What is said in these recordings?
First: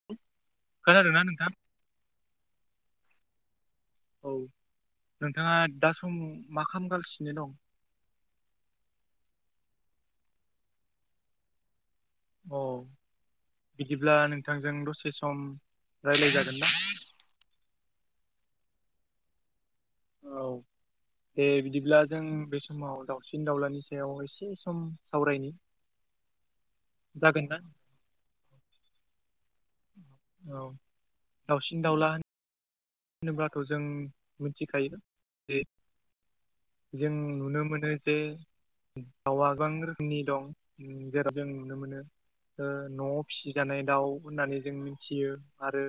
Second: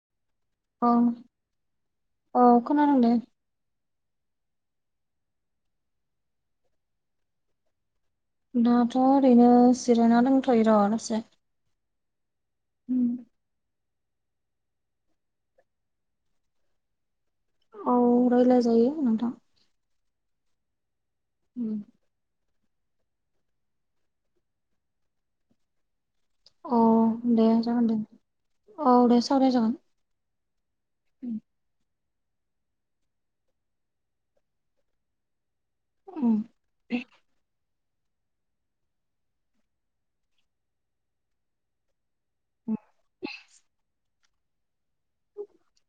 [inaudible] औ नोंथां औ खोनादों दे। औ नोंथाङा दा सम मा खामागालसिनो दं? दाथ' ओरैनो जिरायना दंथ'यो र' दसे अ बिदिब्ला नोंथांजों दसे सम रायलाय जागोन ना? औ रायलाय जायो नोंथां औ दे बिदिब्ला जों बे समाव दाउसिन दाउलानि सायाव एसे सम सावरायनि औ दे जागोन दे औ दे सावराय जागोन। औ उम [inaudible] दावसिन दावउला होनोब्लाथ' जों मिथिखायो जे उम जों नुनो मोनो जे दाउआ गोबां दं उम जेराव जों नुनो मोनो ओ न'आव फिसिजानाय दाउ होननानै जों मिनथियो आरो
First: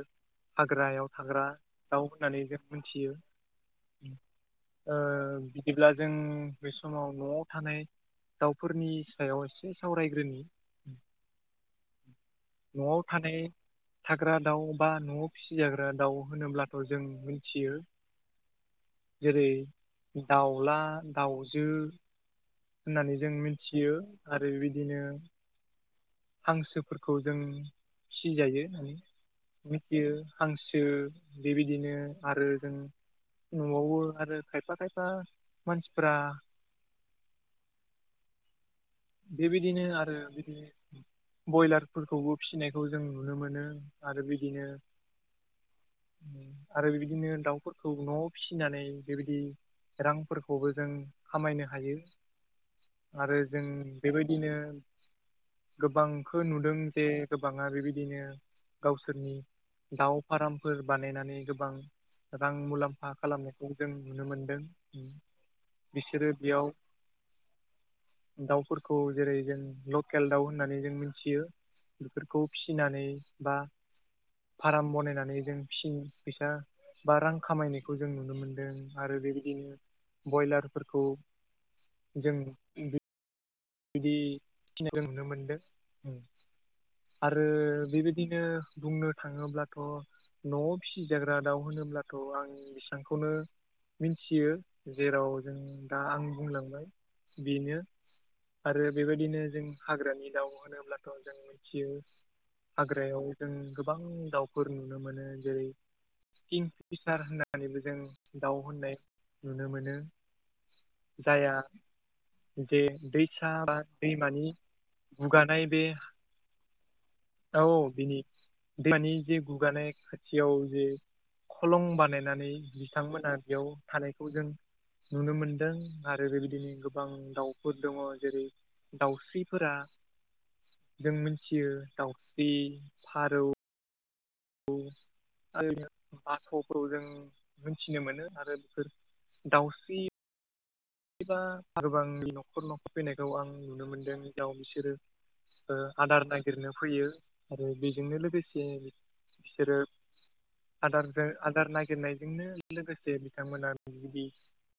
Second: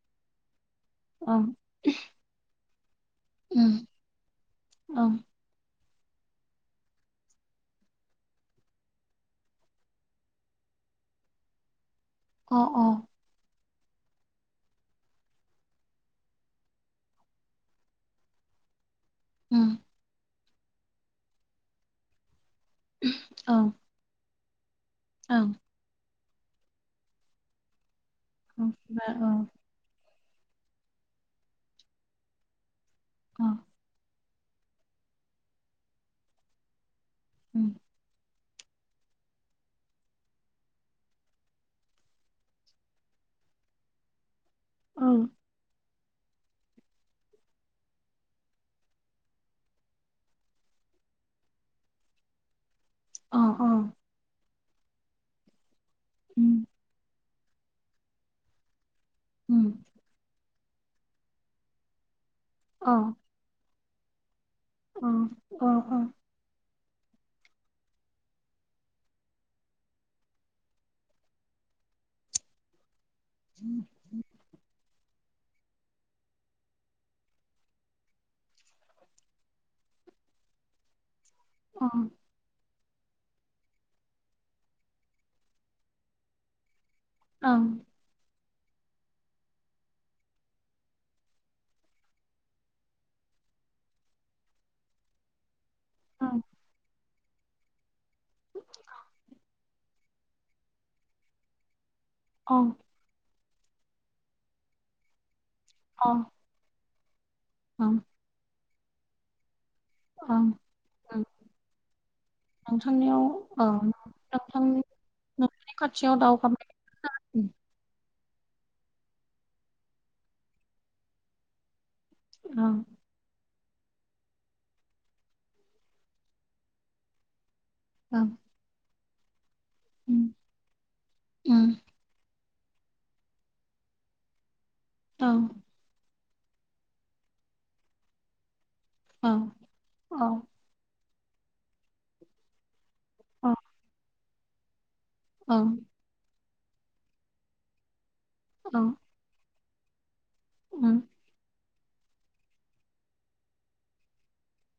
हाग्रायाव औ अ हाग्रा दाउ होननानै जों मोनथियो ओ बिदिब्ला जों बे समाव न'आव थानाय दाउफोरनि सायाव एसे सावरायग्रोनि अ न'आव थानाय हाग्रा दाउ बा न'आव फिसिजाग्रा दाउ होनोब्लाथ' जों मोनथियो। जेरै उम दाउला दाउजो होननानै जों औ मोनथियो आरो बेबायदिनो औ हांसोफोरखौ जों फिजायो माने ओमफ्राय औ मिथियो हांसो बेबायदिनो आरो जों औ न'आवबो आरो खायफा खायफा मानसिफोरा उम बेबायदिनो आरो बिदिनो बयलारफोरखौबो फिनायखौ जों नुनो मोनो आरो बिदिनो औ आरो बिदिनो दाउफोरखौ न'आव फिसिनानै बेबायदि रांफोरखौबो जों खामायनो हायो आरो अ जों अ बेबायदिनो गोबांखौ नुदों जे गोबाङा बेबायदिनो गावसोरनि दाउ फार्मफोर बानायनानै गोबां रां मुलाम्फा खालामनाय खौ जों नुनो मोनदों अ बिसोरो बेयाव दाउ फोरखौ जेरै जों लकेल दाउ होननानै जों मोनथियो बेफोरखौ फिनानै बा फार्म बनायनानै जों फि फैसा बा रां खामायनायखौ जों नुनो मोनदों आरो बेबायदिनो बयलारफोरखौ अ जोंनि बिदि खिनायखौ नुनो मोनदों उम आरो अ बेबायदिनो बुंनो थाङोब्लाथ न'आव फिसिजाग्रा दाउ होनोब्लाथ' आं बेसिबांखौनो मिथियो जेराव जों दा आं अ बुंलांबाय बेनो। आरो बेबायदिनो जों हाग्रानि दाउ होनोब्लाथ' जों मिथियो। अ। हाग्रायाव जों गोबां दाउफोर नुनो मोनो जेरै। अ। किं फिसार होननानैबो जों दाउ होननाय नुनो मोनो। अ ओं ओं जाया जे नोंथांनियाव दै। औ ओ दैमानि नोंथांनि गुगानाय न'नि बे। खाथियाव दावगाबाय औ बिनि दैमानि जे गुगानाय खाथियाव जे। खलं बानायनानै औ बिथांमोनहा। बेयाव थानायखौ जों नुनो मोनदों आरो बेबायदिनो गोबां दाउफोर दङ। औ जेरै दाउस्रिफोरा उम जों मिथियो उम दाउ। जि फारौ। औ। औ। [unintelligible] बाथ'खौ जों मोनथिनो मोनो आरो बेफोर। औ दाउस्रि अ। एबा आरोबांनि न'खर न'खर फैनायखौ आं औ नुनो मोनदों जेराव बिसोरो। औ आदार नागिरनो फैयो आरो बेजोंनो लोगोसे औ बिसोरो। उम आदारजों आदार नागिरनायजोंनो। लोगोसे बिथांमोनाबिदि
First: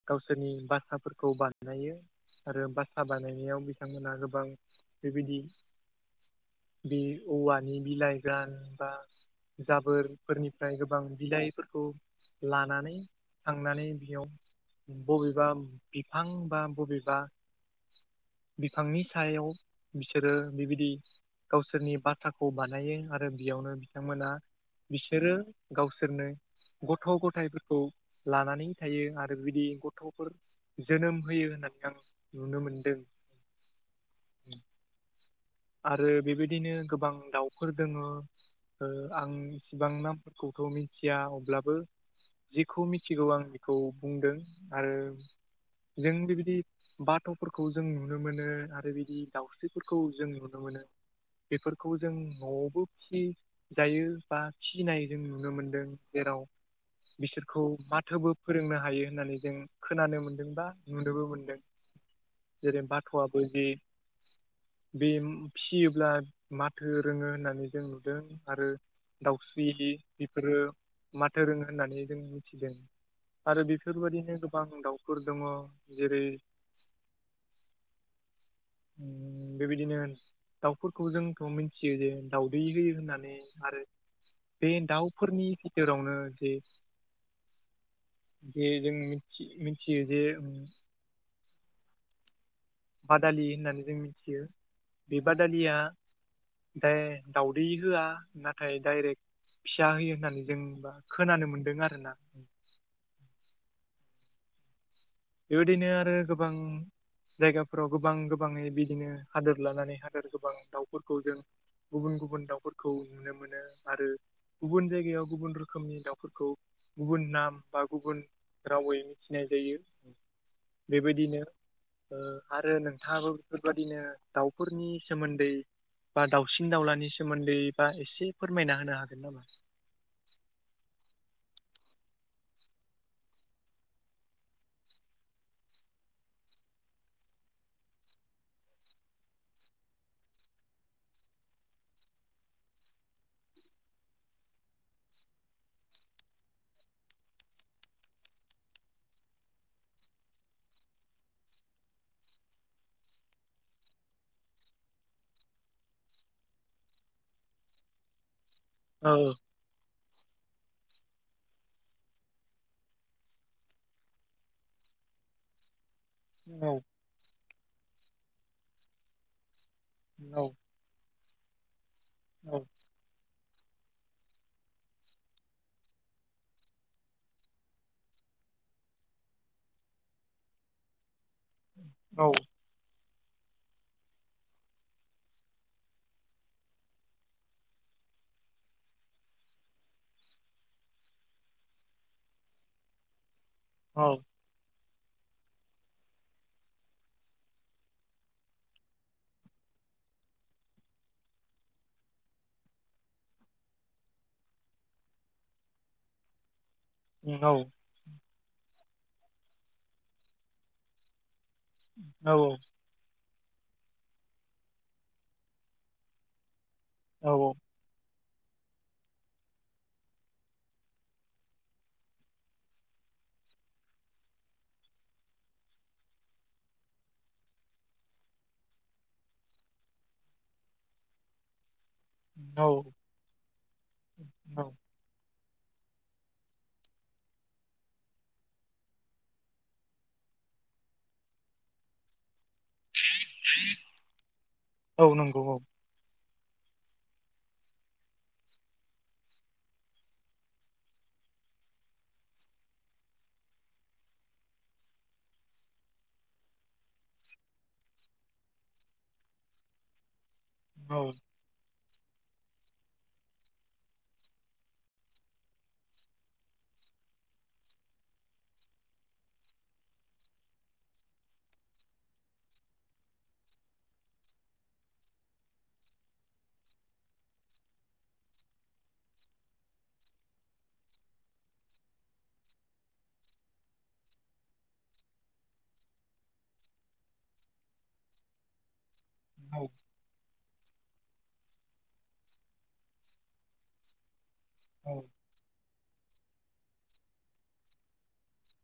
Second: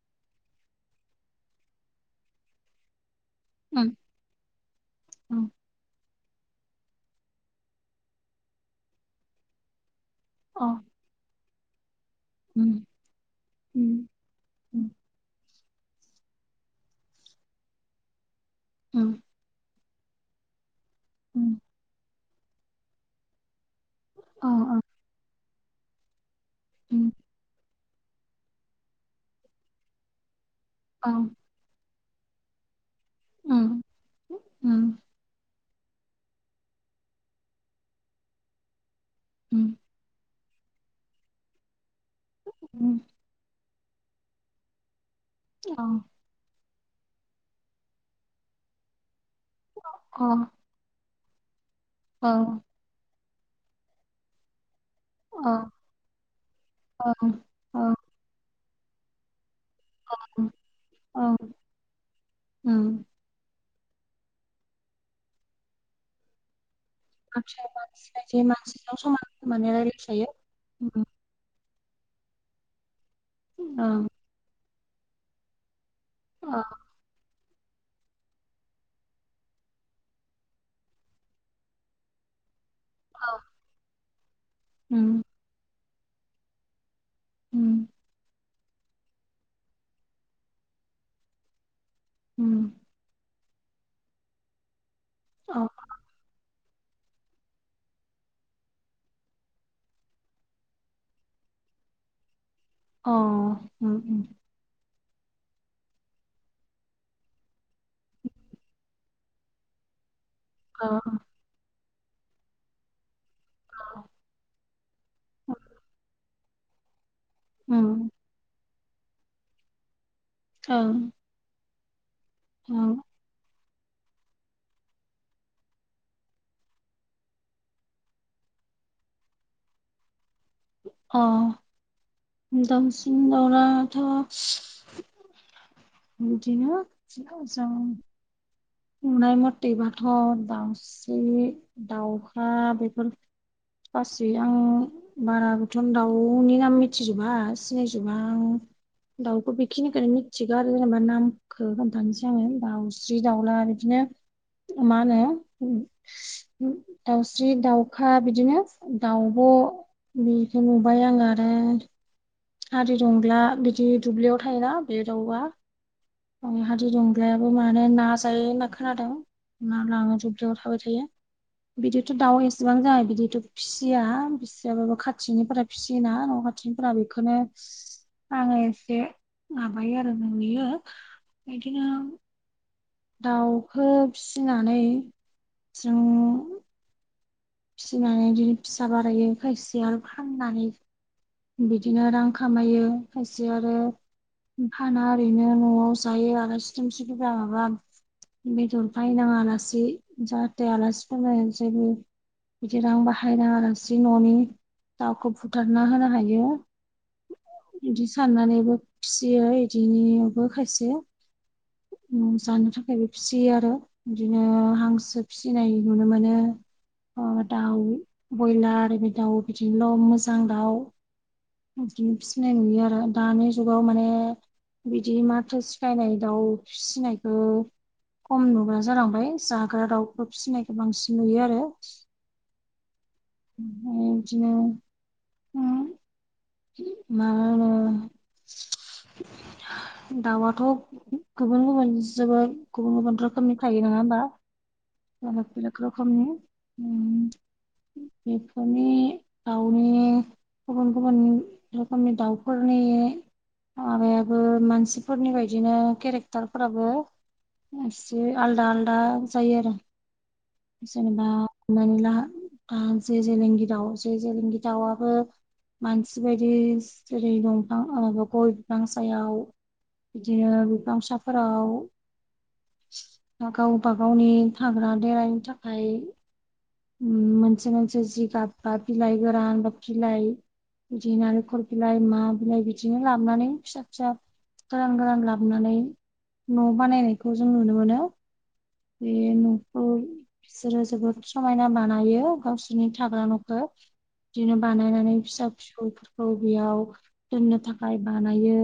गावसोरनि बासा। फोरखौ बानायो आरो बास। बासा बानायनायाव उम बिथांमोनहा गोबां बेबायदि। औ बि औवानि बिलाइ जा बा औ जाबोरफोरनिफ्राय। बा बिलाइफोरखौ उम लानानै थांनानै उम बेयाव उम बबेबा। बिफां बा बबेबा बिफांनि उम सायाव। बिसोरो बेबादि उम गावसोरनि बासाखौ बानायो आरो बेयावनो। बिथांमोना औ औ बिसोरो गावसोरनो गथ' उम गथायाइफोरखौ। लानानै थायो आरो बिदि गथ'फोर औ जोनोम होयो होननानै। नुनो मोनदों। उम उम। आरो बेबायदिनो गोबां दाउफोर दोङो आं ओ उम इसिबांना। फोरखौथ मिथिया अब्लाबो जिखौ उम मिथिगौ आं। औ बुंदो औ औ नों बायदि। बाथ'फोरखौ जों नुनो मोनो आरो बिदि दाउस्रिफोरखौ अ जों नुनो मोनो। बेफोरखौ जों औ न'आवबो फिसि जायो। बा फिनाय जों औ नुनो मोनदों जेराव बिसोरखौ औ माथोबो। फोरोंनो हायो होननानै जों। खोनानो मोनदोंबा नुनोबो औ मोनदों जेरै उम बाथ'आबो जे। बे ओम फियोब्ला। माथो रोङो होननानै बाथ्राया जों मानसि नुदों बायदि आरो मानसिजों समान दाउस्रि होननानै दि रायलायखायो बेफोरो उम मा। थोदोरों होननानै जों मिथिदों आरो ओं बेफोरबायदिनो गोबां दाउ। फोर दङ जेरै। अ। ओम बेबायदिनो दाउफोरखौ जोंथ' मिथियो जे। दाउदै हायो होननानै औ आरो बे उम दाउफोरनि बिथोरावनो जे। उम जे जोंनि मिन्थि मिन्थियो जे उम उम बादालि होननानै जों मिन्थियो बे औ बादालिया दाय दाउदै होआ नाथाय डाइरेक्ट फिसा होयो होननानै जोंबा खोनानो मोनदों आरो ना। अ उम उम बेबायदिनो आरो गोबां जायगाफोराव गोबां गोबांयै बिदिनो हादोर लानानै हादोर गोबां दाउफोरखौ जों गुबुन गुबुन दाउफोरखौ नुनो मोनो आरो गुबुन जायगायाव गुबुन रोखोमनि दाउफोरखौ गुबुन नाम बा गुबुन रावै मिथिनाय जायो बेबायदिनो ओ आरो नोंथाङाबो फोरबादिनो दाउफोरनि सोमोन्दै बा दाउसिन दाउलानि सोमोन्दै बा इसे फोरमायना होनो हागोन नामा? अ दावसिन दावलाथ' बिदिनो [unintelligible] जों नुनाय मथेबाथ' दाउस्रि दावखा बेफोर गासै आं बाराबोथन दाउनि नाम मिथिजोबा सिनायजोबा आं दाउखो बिखिनिखोनो मिथिगो आरो जेनेबा नामखो खोन्थानसै आङो दाउस्रि दाउ ला बिदिनो माहोनो दाउस्रि दाउखा बिदिनो औ दाउब' बेखो नुबाय आं आरो हादिदंग्ला बिदि दुब्लियाव थायोना बे दाउआ अ औ हादिदं ग्लायाबो माने ना जायो होनना खोनादों ना लाङो औ दुब्लियाव थाबाय थायो। बिदिथ' दाउ एसेबां औ जाहा बिदिथ' फिसिया बिसियाबाबो खाथिनिफोरा फिसियोना न' खाथिनिफ्राय बे खोनो आङो एसे माबायो आरो नुयो। इदिनो दाउखो फिनानै जों फिनानै इदिनो फिसा बारायो खायसेया फाननानै बिदिनो रां खामायो खायसे आरो औ फाना ओरैनो न'आव जायो आलासि दुमसि फैबा माबा बेदर बायनाङा लासि जाहाथे आलासिफोरनो जेबो बिदि रां बाहायनाङालासि न'नि दावखौ बुथारना होनो हायो। [unintelligible] इदि साननानैबो फिसियो इदिनिबो खायसे औ उम जानो थाखायबो फिसियो आरो बिदिनो हांसो फिसिनाय नुनो मोनो अ औ दाउ बयलार बाय दाउ बिदिनल' मोजां दाउ इदिनो फिसिनाय नुयो आरो दानि जुगाव माने बिदि माथो सिखायनाय दाउ फिसिनायखो खम नुग्रा जालांबाय जाग्रा दाउखो फिसिनायखो बांसिन नुयो आरो। नौ उम दिनाव [unintelligible] दाउआथ' गुबुन गुबुन जोबोद गुबुन गुबुन रोखोमनि थायो नोङा होनबा? औ नंगौ बेलेक औ बेलेक रोखोमनि उम बेफोरनि आउनि गुबुन गुबुन रोखोमनि दाउफोरनि माबायाबो मानसिफोरनि बायदिनो केरेक्टारफोराबो एसे आलदा आलदा जायो आरो। औ जेनेबा हमनानै ला आ जे जेलेंगि दाव जे जेलेंगि दाउयाबो मानसि बायदि जेरै दंफां माबा गय बिफां सायाव बिदिनो बिफां साफोराव गाव बागावनि थाग्रा देरानि थाखाय मोनसे मोनसे जि गाब बा बिलाइ गोरान बा बिलाइ बिदि नारेंखर बिलाइ मा बिलाइ बिदिनो लाबोनानै फिसा फिसा गोरान गोरान लाबोनानै न' बानायनायखौ जों नुनो मोनो। औ [unintelligible] समायना बानायो गावसोरनि थाग्रा न'खो बिदिनो औ बानायनानै फिसा फिसौफोरखौ बेयाव दोननो थाखाय बानायो।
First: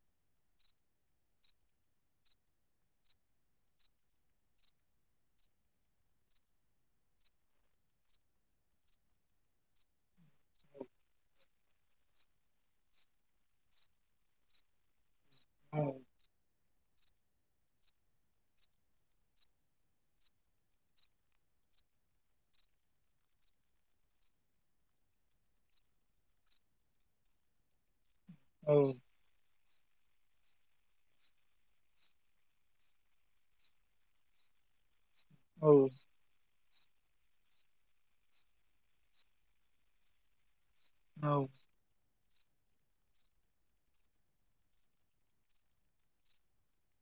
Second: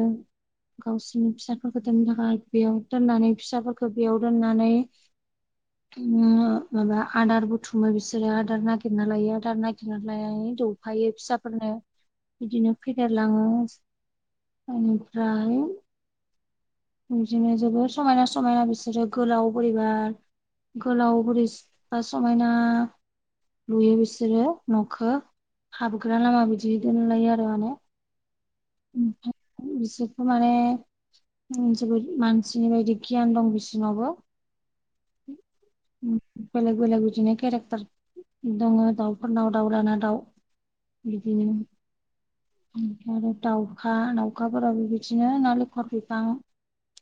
गावसोरनि फिसाफोरखौ दोननो थाखाय बेयाव दोननानै फिसाफोरखौ बेयाव दोननानै माबा आदार बो थुमो बिसोरो आदार नागिरना लायो आदार नागिरना लाय दौफायो फिसाफोरनो बिदिनो फेदेरलाङो ओनिफ्राय औ बिदिनो जोबोर समायना समायना बिसोरो गोलाव बोरैबा गोलाव बुरेस बा समायना लुयो बिसोरो न'खौ हाबग्रा लामा बिदि दोनलायो आरो माने औ बिसोरखौ माने उम जोबोद मानसिनि बायदि गियान दं बिसिनावबो औ बेलेग बेलेग बिदिनो केरेक्टार दङ दाउफोरनाव दाउ लाना दाउ बिदिनो औ ओमफाय आरो दाउखा दाउखाफोरावबो बिदिनो ना लेंखर बिफां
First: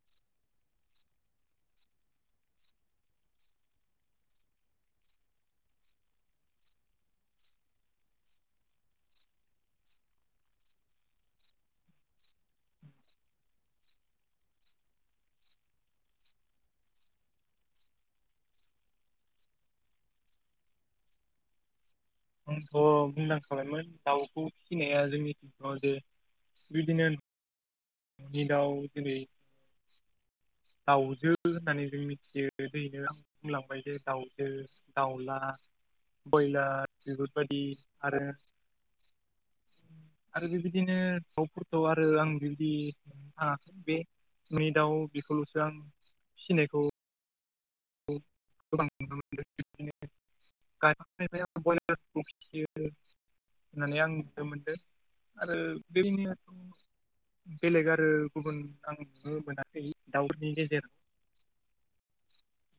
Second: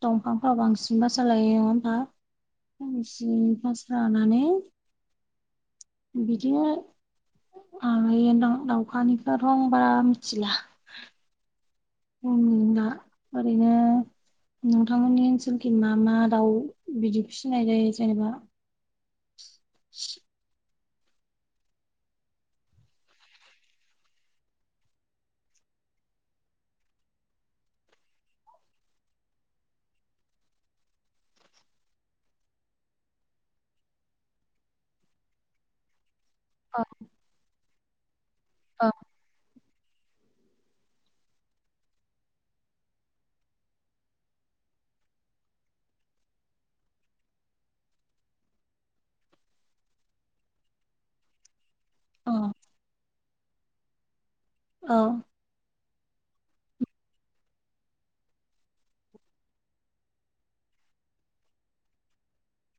दंफांफ्राव बांसिन बासा लायो नङा बा? फारमासि पास लानानै बिदिनो [unintelligible] दाउखानिखौ रंबा मिथिला दा [inaudible] ओरैनो नोंथांमोननि ओनसोलखै मा मा दाउ बिदि फिसिनाय जायो जेनेबा [inaudible] आंथ' बुंदांखांखाबायमोन दाउखौ फिसिनाया जोंनि सिगङाव जे बिदिनो नि दाउ जेरै दाउजो होननानै जों मिथियो दैनो आं बुंलांबाय जे दाउजो दाउला औ बयलार बेफोरबायदि आरो आरो बेबायदिनो दावफोरखौ आरो आं बिबायदि ओ बे मै दाव बेखौल'सो आं फिसिनायखौ ओ गोबां नुनो मोनदों बिदिनो गायनाय निफ्राय औ फियो होननानै आं मिथिनो मोनदो औ आरो बेनिया बेलेग आरो गुबुन आं नुनो मोनाखै दाउनि गेजेर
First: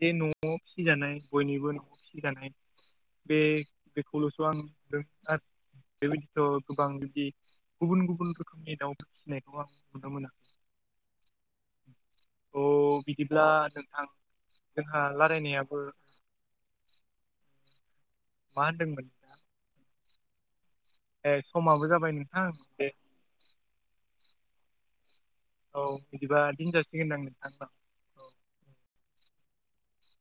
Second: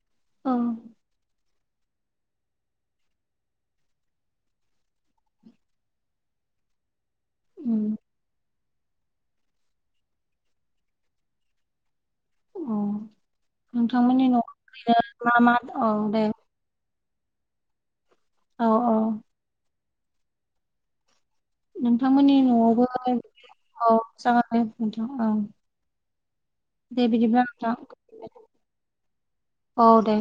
बे न'आव औ फिसिजानाय बयनिबो न'आव फिसिजानाय बे बेखौल'सो आं नुदों आरो बेबायदिथ' गोबां बे उम गुबुन गुबुन रोखोमनि दाउ फिसिनायखौ आं नुनो मोना अ ओ बिदिब्ला नोंथां नोंथांमोननि न'आव जोंहा ओरैनो मा मा रायलायनायाबो औ दे औ मा औ होनदोंमोन? नोंथां? ए समाबो जाबाय नोंथांमोननि नोंथां न'आवबो दे औ जागोन दे नोंथां औ औ बिदिबा दे दिनजासिगोनदांं बिदिब्ला नोंथां ओ? औ दे